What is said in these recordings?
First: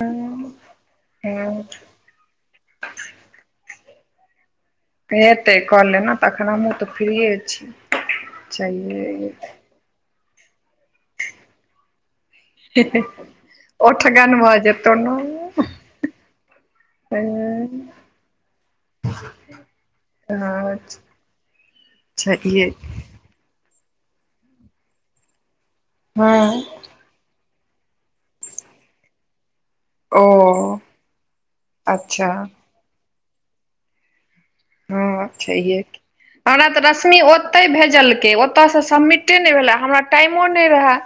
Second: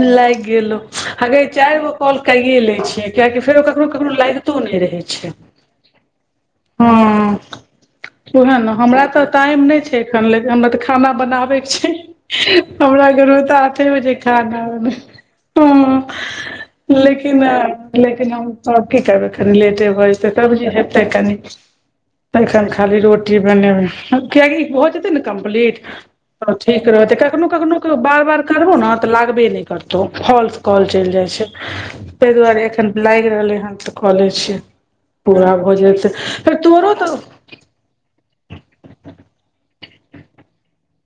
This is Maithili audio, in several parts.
लागि गेल हगेई हँ चार कॉल कऽ ले छी, किएक तऽ फेरो केकरो केकरो लागितो नहि रहै। हेतै कऽ लेना तखन हमहूँ तऽ फ्रीए हँ, छी ओह ने, हमरा छैहे तऽ ई नहि छै। खाना बनाबय के छै हमरा आठे बजे। ओठगन भऽ खाना हऽ, जेतौ न हँ लेकिन लेकिन हम आओर की करबै, कनि लेट भऽ जेतै। तखन जे हेतै, कनि छैहे एखन खाली रोटी बनेबै कियै? भऽ जेतै ने कम्प्लीट, तऽ हँ ठीक। रहतै कखनो कखनो, बार बार करबहुँ ने तऽ लागबे नहि करतै। ओ तऽ फॉल्स कॉल चलि जाइ छै, अच्छा ताहि दुआरे एखन लागि रहल छलहुँ ने, तऽ कऽ लेलहुँ। हँ पूरा छैहे भोजन की छै फेर हमरा तोरो तऽ? रश्मि ओतहि भेजलकै, ओतऽसँ सबमिटे नहि भेलै। हमरा टाइमो नहि रहय।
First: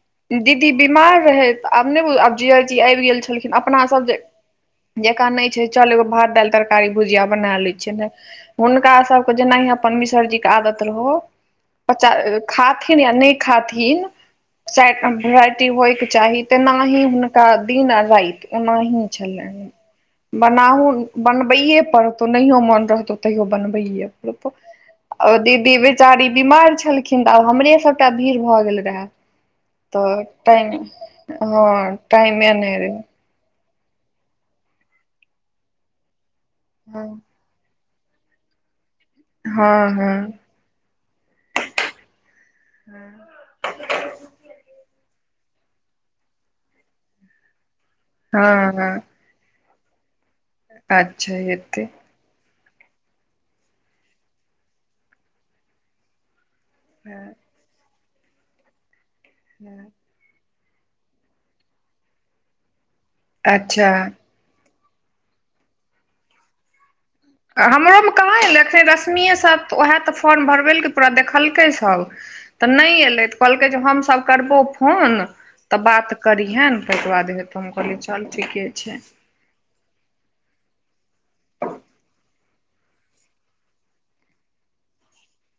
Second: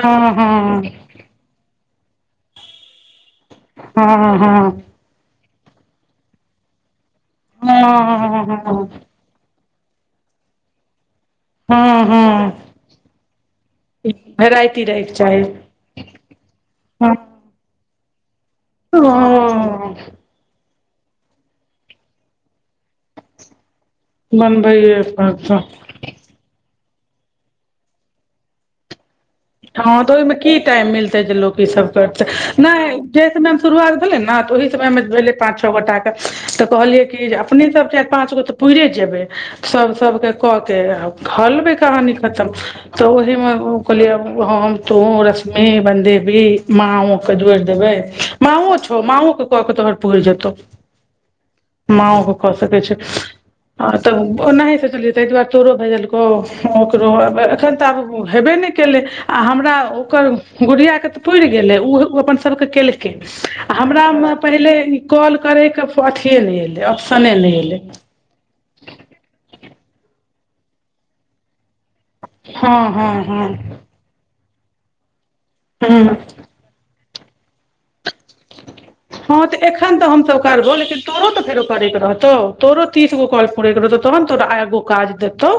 हँ दीदी हँ बीमार रहैत छलीह, आब नहि। आब जीजी आबि गेल छलीह। अपना सभ हँ जे हँ जेकाँ छै ने, चलू, एगो भात, दालि, तरकारी आ भुजिया बना लिअ। हँ हुनका सभकेँ जेना अपन मिश्र जी। आदत रहय। हँ हँ पचा हँ खाथिन या नहि खाथिन भेराइटी रहैके चारि चाही वरायटी होयके चाही त न ह हँ ह दिन आ राति ओनाही छलनि हँ बनाहु बनबैे पड़तौ नहियो मोन रहतौ तैयो बनबैे पड़तौ बनबैए आ पड़तौ दीदी बेचारी बीमार छलखिन तऽ आब हमरे सबटा भीड़ भए गेल रहे हँ तऽ ओहिमे की टाइम मिलतै जे लोक ईसभ हँ करतै टाइमे नहि रहै जेहि समय मे शुरुआत भेले ने तऽ ओहि समय मे भेले पांच छओ गोटा के तऽ कहलियै हँ कि अपने सब चारि पाँच गो तऽ पुरे जेबै हँ सब सबके हँ कऽ आब घलबे भी कहानी खतम तऽ ओहिमे कहलियै हम तू रश्मि बनदेबी माँ ओके जोड़ि देबै हँ माँओ हँ छो माँ ओ कको तोहर पूरि जेतो अच्छा हैते माँ ओ कऽ सकैत ओना सोचलिए तय दुआरो तोरो भेजलकौ ओ ओकरो एखन तऽ आब हेबे नहि केलै आ हमरा ओकर गुड़ियाकके तऽ पुरि गेलै ओ अपन सभके केलकै आ अच्छा हमरामे पहिले ई कॉल करैके अथिएनहि अएलै हमरोमे कहाँएखै रश्मिए स तऽ ओएह तऽ फॉर्म भरबैेलकै पूरा देखलकै सब तऽ हँ नहि हँ एलै तऽ हँ कहलकै जे हमसभ करबो फोन तऽ हूँ बात करिहेन तहिके बाद हइ तऽ हम कहलिए चल ठीके छै हँ तऽ एखन तऽ हमसभ करबौ लेकिन तोरो तऽ फेरो करेके रहतौ तोरो तीसगो कॉल पुरे के रहतौ तऽ तोरा एगो काज देतौ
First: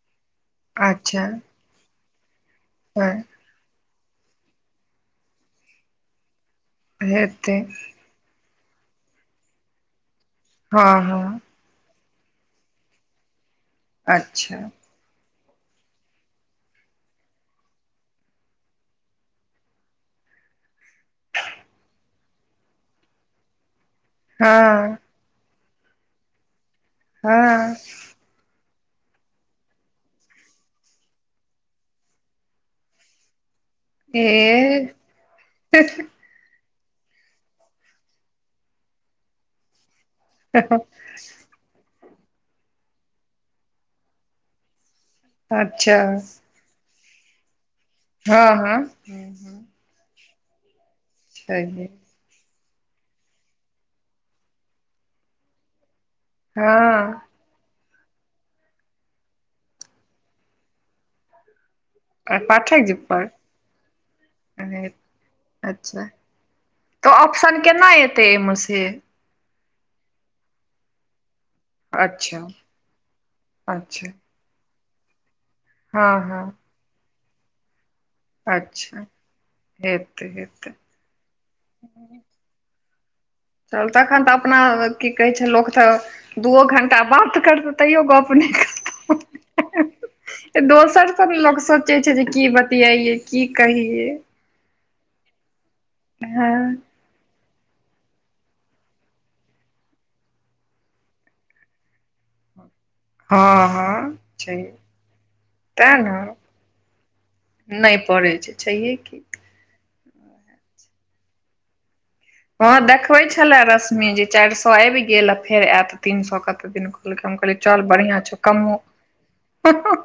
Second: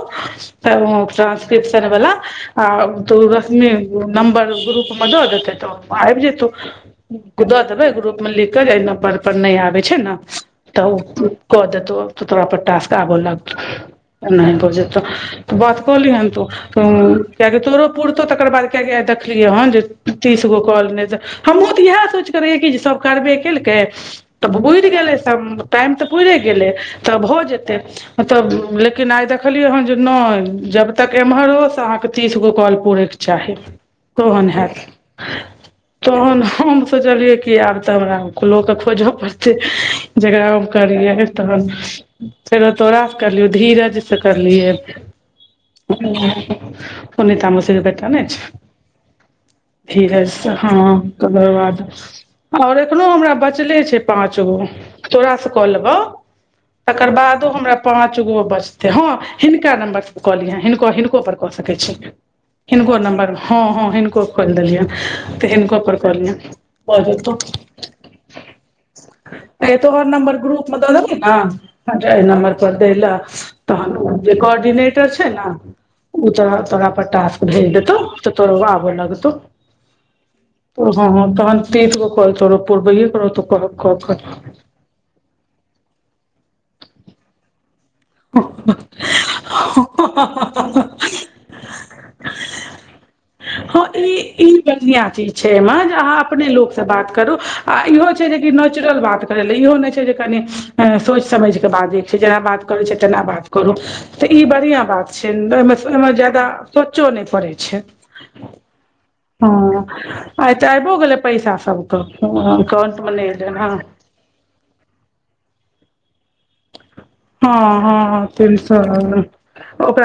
तऽ अच्छा टारंसक्रिप्शन बला आ दू नम्बर ग्रुप में द देते त आबि जेतौ हेतै द देबे ग्रुप लिख कऽ एना पर पर नहि आबै छै ने तऽ हँ ओ हँ क देतो त तोरा पर टास्क आब लग तऽ अच्छा नहि जेत तऽ बात कहलीहेन तू किएकि तोरो पुरतौ तकर बाद किएकि आ देखलियै हन जे तीस गो कल नहि तऽ हमहूँ तऽ इएह सोच कर रहेै कि जे सभ करबे केलकै तऽ पुर हँ गेलै सब टाइम तऽ पुरे गेलै तऽ भऽ हँ जेतै हँ तब लेकिन आइ देखलियै हँ जे नहि जब तक एम्हर ओ से अहाँके तीसगो कॉल पूरैके चाही तहन हैत ए तहन हम सोचलियै कि आब तबरा लोक के खोजऽ पड़तै जकरा ओ करियै तहन फेर तोड़ास से करलियौ धीरज से करलियऐ अच्छा पुनीता मौसी बेटा ने हँ हँ धीरज हँ तकर बाद सही और एखनो हमरा बचले छै पाॅंच गो तोराास से कऽ लेबौ हँ तकर बाद त हमरा पाँच गो बचते हँ हिनका नंबर पर कऽ लिय हिनको हिनको पर कऽ सकैत छी आ पाठक जी हिनको पर नम्बर हँ हँ हिनको खोलि अच्छा देलियनि तऽ हिनकोपर कहलियनि तऽ ऑप्शन केना एतै एहिमे से ए तोहर नम्बर ग्रुप मे द देबौ ने एहि अच्छा नम्बर पर दै लए अच्छा तहन जे कोर्डिनेटर छै ने हँ ओ हँ तऽ तोरा पता सँ भेज देतौ तोर आब अच्छा लगतौ हेतै हेतै ओ हँ तहन तिस गो कॉल तोरो पुरबए पर तो तखन तऽ अपना की कहै छै लोक तऽ दूओ घंटा बात करतै तैयो गप्प नहि करतौ हह दोसर सब ने लोक सोचै छै जे की बतियइये की हँ कही ई ई बढ़िआँ चीज छै एहिमे जे अहाँ अपने हँ लोकसँ बात करू आ इहो छै जे कि नेचुरल बात करय लए इहो नहि छै जे कनि सोचि समझके बात जे छै जेना बात करे छै तेना बात हँ करू हँ तऽ ई छै बढ़िया बात छै ओमे तें ओमे ने जादा सोचो नहि पड़ै छै नहि पड़ै छै छैहे की हँ आइ तऽ आबो गेलै पैसा सबके हँ अकाउंट मे देखबै नहि एलै छले हऽ रश्मि जे चारि सए आबि गेल फेर आयत तीन सौ कते क दिन कहलकै हम कहलै चल हँ बढ़िआँ छै कमो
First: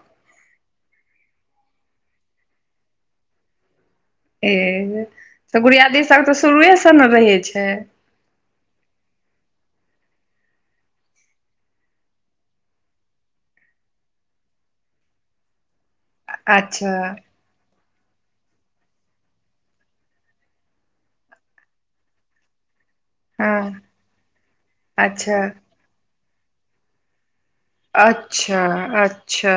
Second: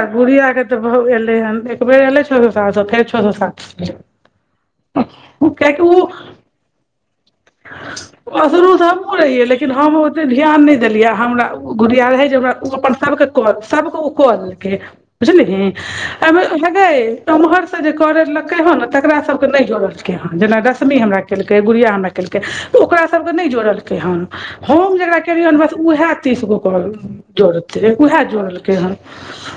बुढ़िया के तऽ बहु एलै हन एकबेर एलै छओ सए सात सए फेर छओ सए सात से एल ए तऽ गुरियादी सब तऽ शुरुएसँ ने रहै छै असरु सब [unintelligible] लेकिन हम ओते ध्यान नहि देलिया हमरा गुड़िया रहै जे हमरा उ अपन सभके सभके उ करऽ देलकै बुझलिहि अच्छा एमहर जे करे लकै हे ने तकरा सभ के नै जोरलकै हँ जेना रश्मी हमरा केलकै गुड़िया हमरा केलकै तऽ ओकरा सभके नइ हँ जोड़लकै हन हम जेकरा अच्छा केलिय हन बस उएह तीस गो कह जोड़ते उएह अच्छा जोड़लकै हन अच्छा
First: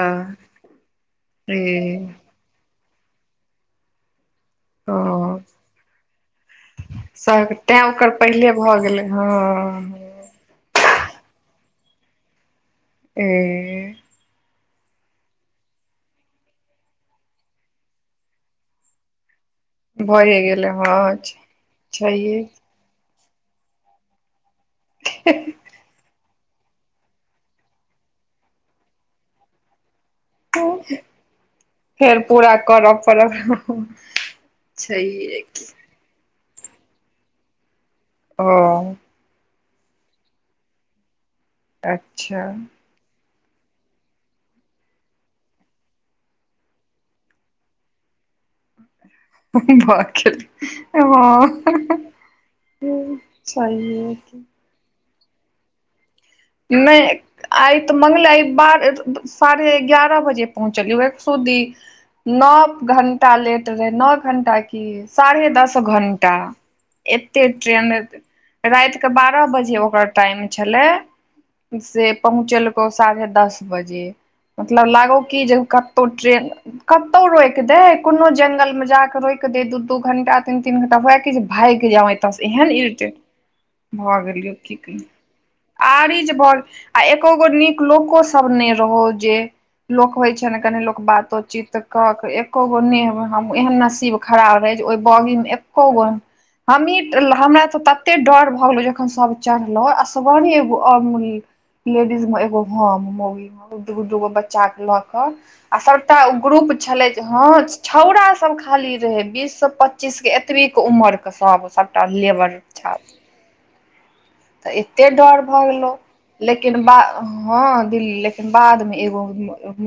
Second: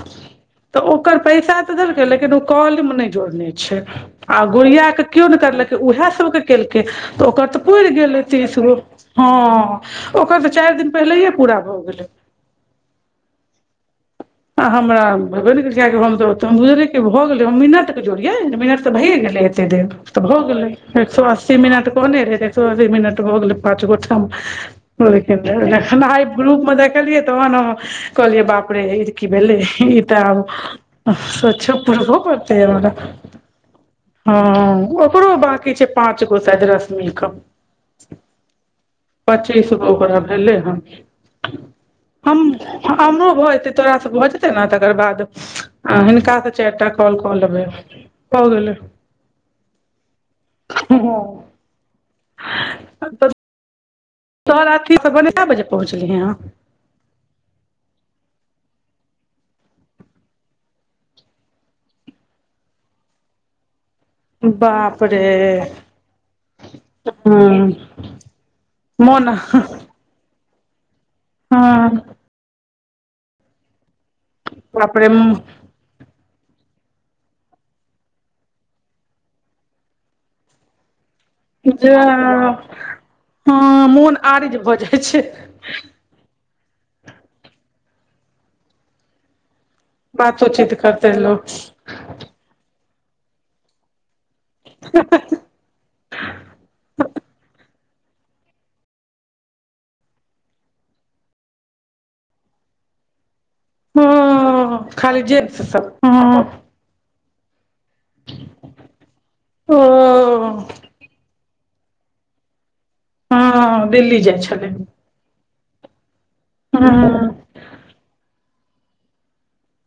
तऽ ओकर ई पैसा तऽ देलकै लेकिन उ काॅल मे नै जोड़ने छै आ गुड़िया ओ के केओ नइ करलकै उएह सभके केलकै तऽ ओकर सभ तऽ तैँ पुड़ि ओकर गेलै पहिले तीस गो भऽ गेलै हँ। ओकरा तऽ चारि दिन पहिलये पूरा भऽ गेलै। ए आ हमरा बे नहि करे भऽ गेले मिनट के जोड़िये मिनट तऽ भयए ने गेलै ए ए देर तऽ भ भए गेलै हँ एक सए अस्सी मिनट कहने रहे छैहे एक सए अस्सी मिनट पच ओइ [unintelligible] ग्रप मे देखलियै तहन हम कहलियै बाप रे ई की भेलेई तऽ आब स्वच्छ पूर्वो फेर पड़त पूरा हमरा करऽ पड़त [unintelligible] हँ ओकरो छैहे की बकी छै पाँच गो सायद रसमि कऽ अ पच्चीस गो ओकरा भेलै हन हम अच्छा हमरो भऽ जेतै तोरा से भऽ जेतै ने तेकर बाद हिनका से चार टा कॉल कऽ लेबै भऽ गेलै ब हँ व [unintelligible] छैहे कि त राति सुबह कए बजे पहुँचले हाँ नहि आइ तऽ मंगल आइ बारह साढ़े एगारह बजे पहुँचलियौ एक सूदी। नौ घंटा लेट रहे नौ घण्टा कि बाप रे साढ़े दस घंटा एतेक हँ ट्रेन राति कऽ मोन बारह बजे ओकर टाइम छलै हँ से पहुँचेलकौ साढ़े दस बजे मतलब बाप रे लागो कि जे कत ओ ट्रेन। कतौ रोकि देय कोनो जंगलमे जा कऽ रोकि दै दू दू घंटा तीन तीन घंटा हुए कि ज भागि जे जाउ एतसँ एहन इरिटेट हँ मोन भऽ गेलियौ आरिज की भऽ जाइ कहियौ छै आर इजे बर आ एको गो नीक लोको सभ नइ एलौ जे लोक होइ बात छै ने सोचित कनी लोक करते बातो चीत के एक्को गो ने हम एहन नसीब खराब अइजे ओइ बाॅगीमे एक्को गो हमही हमरा तऽ तते डर भऽ गेलो जखन सभ चढ़लो असगरे ए अमूल्य लेडीज मे एगो ह मूवी मे दूगो दू गो बच्चा हँ के लऽ खाली कऽ जेंट्स आ सब सभटा ओ हँ ग्रुप छलै हँ छौंड़ा सब खाली रहे बीस स पच्चीस के ए ओ कतबी के उमर के सभ सभटा लेबर छात्र हँ दिल्ली जाइ छै। तऽ एते डर भऽ गेलौ लेकिन ब हँ ह दिल्ली लेकिन बादमे एगो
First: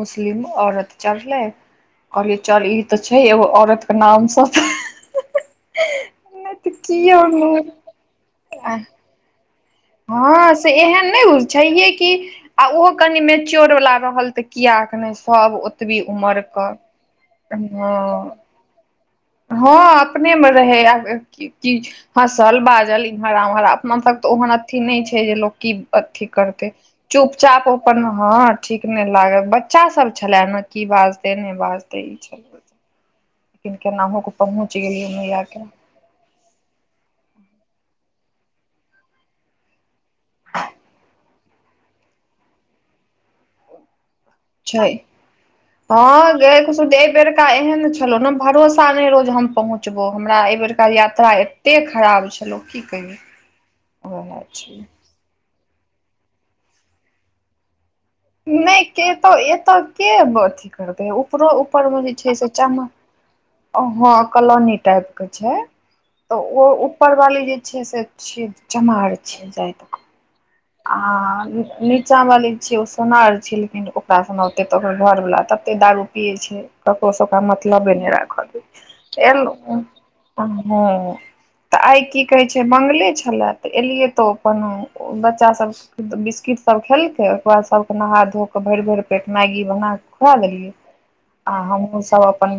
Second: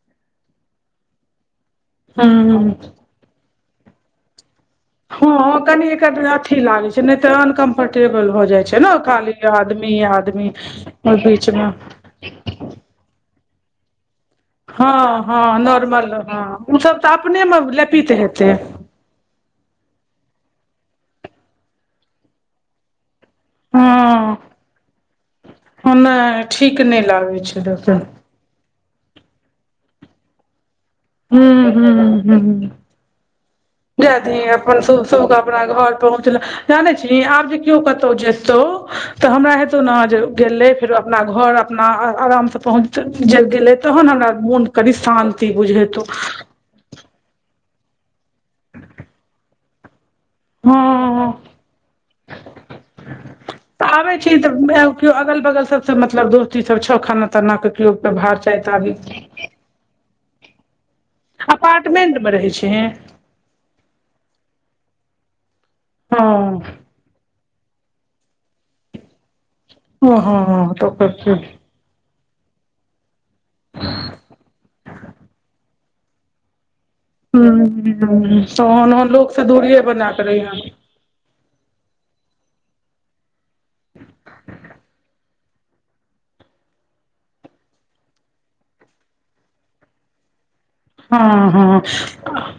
मुस्लिम औरत चढ़लै कहलियै चल हँ ई तऽ छै एगो औरत के नामसँ हैय हँ कनी एकर अथी लागै छै नै कियो तऽ नहि। अनकम्फर्टेबल भऽ जाय छै ने खाली आदमी आदमी हँ से एहन ओ नहि होइ बीचमे छैहे कि आ ओहो कनि मेच्योर वाला रहल हँ किआकि नै हँ सभ ओतबी नॉर्मल उमर हँ कऽ ओ सब तऽ अपने मे ह लेपित हेतै ह अपने मे रहै कि हँसल बाजल हरा भरा मतलब तऽ हँ ओहन अथि नै छै जे लोको की अथी नहि करतै ठीक नहि लागै छै चुपचाप देखै अपनप हँ ठीक नै लागल बच्चा सब छले न की बाज हुं हुं हुं लेकिन जाय केनाहु कऽ दिहि पहुँच अपन सुभ गेलियै सुभ मैया अपना के घर पहुँचलैं जाने छिहि आब जे किओ कतो जेतौ तऽ हमरा हेतौ न जे गेलै फेरो अपना घर अपना आरामसँ पहुँच जे गेलै तहन हमरा मोन कनी शान्ति बुझे ह गैय ए बेरका एहन छलो ने भरोसा ने रोहो हम पहुँच पचबौ हमरा एहि बेरका यात्रा हँ एते खराब छलौ की कहियौ तऽ आबे छी ओहै त छै किओ अगल बगल सब मतलब दोस्ती सब छौ खाना ताना कऽ लोक क भाव नहि चैताबि के तो एतऽ के अथी करतै ऊपरो ऊपर जे अपार्टमेंट मे छै से रहै चम छिहि हँ कलनी टाइप के छै हँ तऽ ओ उपरवाली जे छै से छी चमार छै जा। ह ह ह आ नीचा वाली छियै ओ सोनार छी लेकिन ओकरा सोना ओते तकर घर वाला तते दारू पियै छै ककरो सबकरा हूँ मतलबे नै तहन ओहन लोक से दूरिये बना कऽ रहिहे राखत तऽ आइ की कहै छै मंगले छलए तऽ एलियै तऽ अपन बच्चासभ बिस्किटसभ खेलकै ओकर बाद सभके नहा धो कऽ भरि भरि पेट मैगी बना कऽ खुआ देलियै हँ आ हँ हमहुँ सब अपन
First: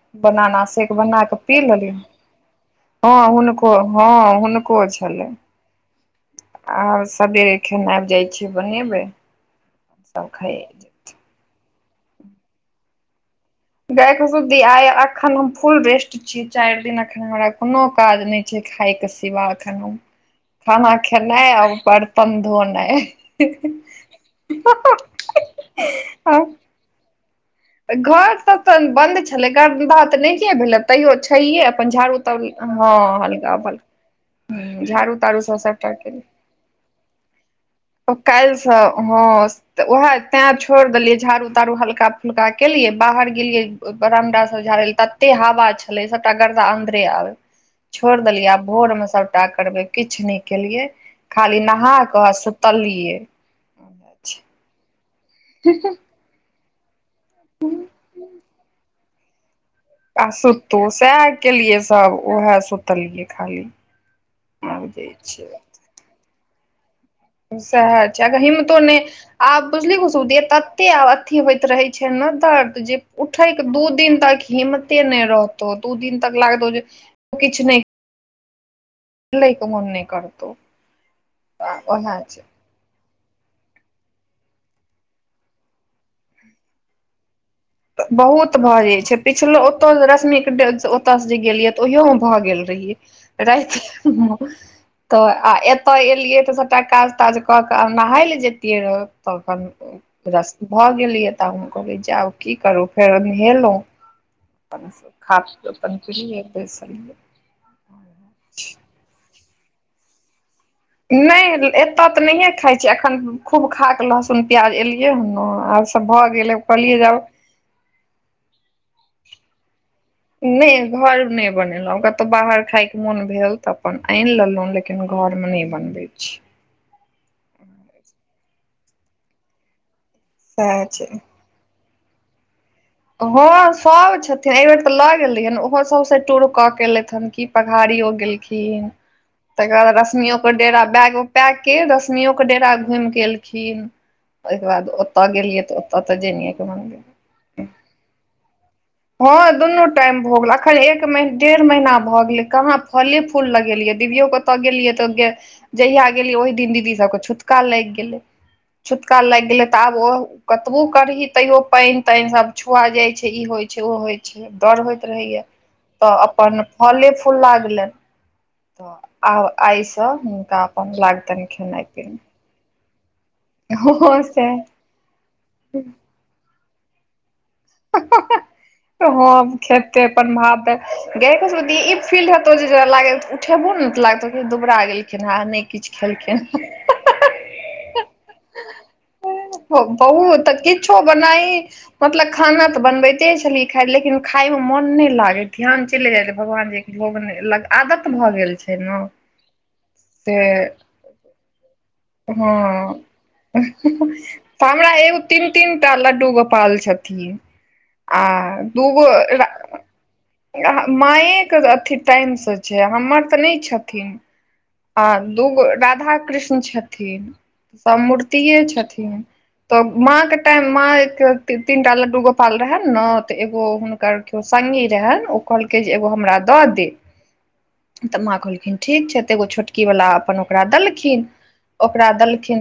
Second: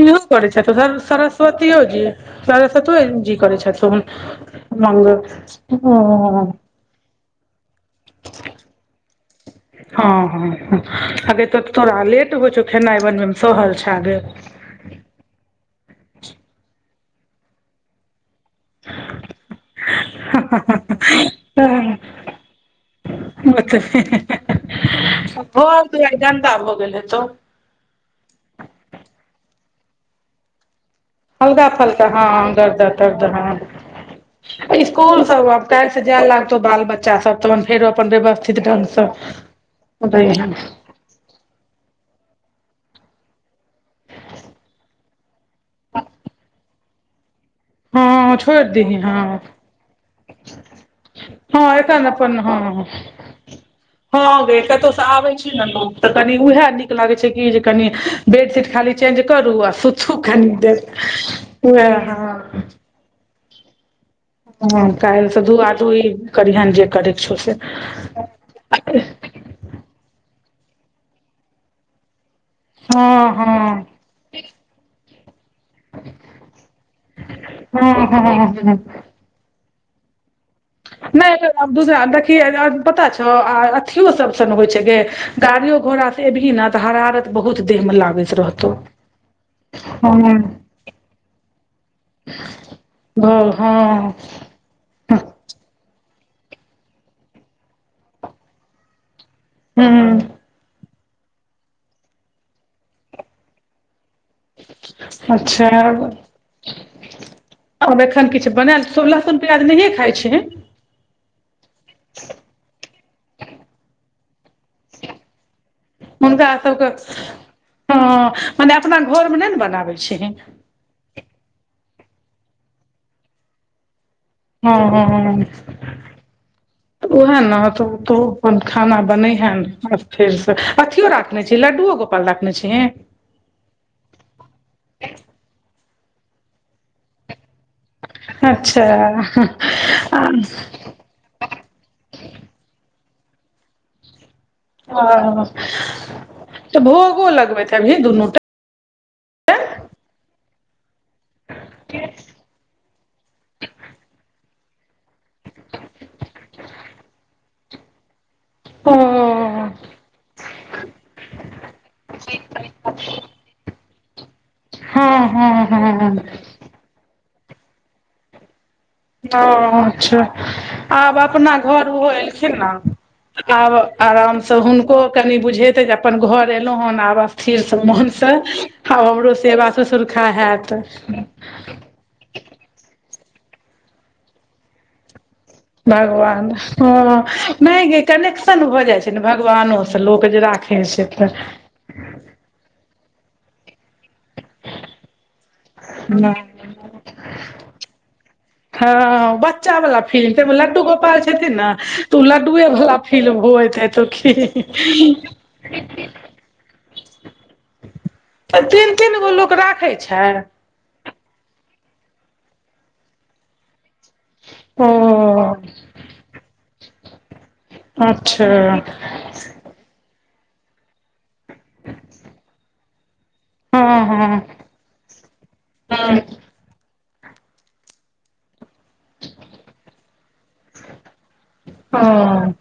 इहो करै बनाना शेक छथुन बना कऽ पी सरस्वतो लेलियै जी सरस्वतो हँ जी करै हुनको छथुन हँ हुनको मंगल ओ आर सबेरे खेनाइ जाइ छियै बनेबै हँ सखै हँ हगे तऽ तोरा लेट होइ छौ खेनाइ बनबै मे सहल छा गाय खुशबू दिदि आय एखन हम फुल रेस्ट छियो चारि दिन अखन हमरा कोनो काज ने खाई क सिवा अखन खाना खेनाइ आओर गे बर्तन धोनाइ घर दुआइर गंदा भ गेल हेतो घर सब तऽ बन्द छलै गन्दा तऽ नैहिए भेलै तैयो छैये हल्का अपन फल्का झाड़ू तऽ हँ हँ हलका फलका इसकुल सब कैल से जाय लागतौ बाल बच्चा सब तऽ फेरो अपन ओ व्यवस्थित काल्हिसँ ढंग सँ हँ तऽ उएह तेंय छोड़ि देलियै झाड़ू तारू हल्का का केलिये बाहर गेलिये बारांडा सब झाड़े ले तत्ते हवा छले सबटा गर्दा अंदरे आबै [inaudible] छोड़ देलियै आब छोड़ि दही भोरमे हँ सभटा करबै किछ नै केलियै खाली हँ नहा एखन कऽ अपन हँ सुतललियै हँ गे कत्तो से आबे छी ने लोग तऽ कनी उएहा नीक लागे छै कि जे कनी बेडशीट खाली चेंज करू आ सु आ सुतू सएह केलियै सभ हँ उएह सुतलियै खाली आब ह जे काल स छै दू आदू ई करिहेन जे करय सएह छै अगर हिमतो नहि आब बुझलि खुशबु दीदी तते आब अथी होइत रहै छै छै ने दर्द जे हँ उठैके हँ दू दिन तक हिम्मते नहि रहतौ, दू दिन तक लागतौ जे किछु नहि। हँ हँ हँ लऽ कऽ मन नहि करतौ। नहि, दोसरा ओएह देखी, छै पता छै। अथियो सभसँ नहि होइत छै गे, गाड़ियो घोड़ासँ एबे ने तऽ हरारत। बहुत देह मे लागैत बहुत रहतौ भऽ जाइत छै, पिछलो ओतऽ हँ रश्मिके डे दस जे गेलियै तऽ ओहियोमे भऽ गेल रहियै हँ राति। हँ तऽ आ एतऽ एलियै तऽ सभटा काज ताज कऽ कऽ आ नहाय लेल जतियै रहऽ। तखन हूँ भऽ गेलियै तऽ हम कहलहुँ, जाउ। की करू फेर, नहेलहुँ, अपन खाना अच्छा खा-पिआ कऽ बैसलहुँ। आब एखन किछु बनायलहुँ? लहसुन प्याज नहि खाइत छी। नहि, एतऽ तऽ नहिए खाइत छी। एखन खूब खा कऽ लहसुन प्याज एलियै ह ने आ। सभ भऽ हुनका गेलै सबके कहलियै जाब। हँ मने अपना घर मे नहि ने बनाबै छै? नहि, घर नहि बनेलहुँ। कतहु बाहर खायके मोन भेल तऽ अपन आनि लेलहुँ, हँ लेकिन घरमे नहि बनेबे छी। तऽ उएहे ने, तू अपन खाना बनबऽ हँ? फेर से सएह अथियो छै राखने छऽ? लड्डू गोपाल राखने छीहि? हँ, सभ छथिन। एहि बेर तऽ लऽ गेल रही ने, ओहो सभ टूर कऽ कऽ एलथि हन कि। पहाड़ियो गेलखिन, अच्छा तकर बाद आ रश्मिकेँ डेरा डेरा बैग पऽ कऽ रश्मिकेँ डेरा घुमि कऽ एलखिन। ओकर बाद ओतऽ ओ गेलियै तऽ ओतऽ तऽ जानियै कनि गेल। भी दुूनूटा हँ, दुनू टाइम भऽ गेल। एखन एक डेढ़ महीना भऽ गेलै। कहाँ फल फूल लगेलियै? दिवियो कतऽ गेलियै तऽ गे? जहिया गेलियै, ओहि दिन दीदीसभके छुट्टी लागि गेलै। टा ओ छुट्टी लागि गेलै तऽ आब ओ कतबो करय, तैयो पानि तनि सभ छुआ जाय छै, ई होइ छै। ओ होइत छै, डर होइत हँ रहैत छै हँ हँ तऽ अपन फल फूल लागलनि। तऽ ओ आब आइसँ अच्छा हुनका अपन आब लागतनि अपना खेनाइ घर। पिनाइ आब हँ आरामसँ सैह हुनको कनि बुझ। अपन घर एलहुँ हन आवस। स्थिर मनसँ आब हमरो हम सेवासँ खेते सुरक्षा अपन भात होत। गे कसुती ई फील्ड होतौ, जरा लागल तऽ उठबो ने तऽ लागतौ कि दुबारा गेलखिन। हँ, नहि? किछु खेलखिन भगवान हँ नहि गे, कनेक्शन भऽ जाइत छै ने भगवानो सँ, लोक बहुत जे तऽ राखै ख किछो छैऽ बनाइ मतलब, खाना तऽ बनबैत छलिए, खाइत छी, लेकिन खायमे मोन नहि लागै। ध्यान चलि जाइत छै नहि भगवान जीकेँ भोग लगाबयमे, आदत भऽ गेल छै ने। हँ बच्चा वाला से फीलमे लड्डू गोपाल छथिन ने। तू लड्डू हँ फील होएत कि तीनटा लड्डू गोपाल छथिन। आ तीन दुगो तीन गो लोक राखै छै मायके एतेक टाइमसँ छै हमर तऽ नहि छथिन। ओ आ दूगो राधा कृष्ण छथिन। न सभ अच्छा मूर्तिे छथिन तऽ माँकेँ तऽ तीनटा लड्डू गोपाल रहनि ने? तऽ एगो हँ हुनकर हँ कोनो सङ्गी रहनि, ओ कहलकै जे एगो हँ हमरा दऽ दे। तऽ माँ कहलखिन, ठीक छै, तऽ एगो छोटकीवाला अपन ओकरा देलखिन। ओ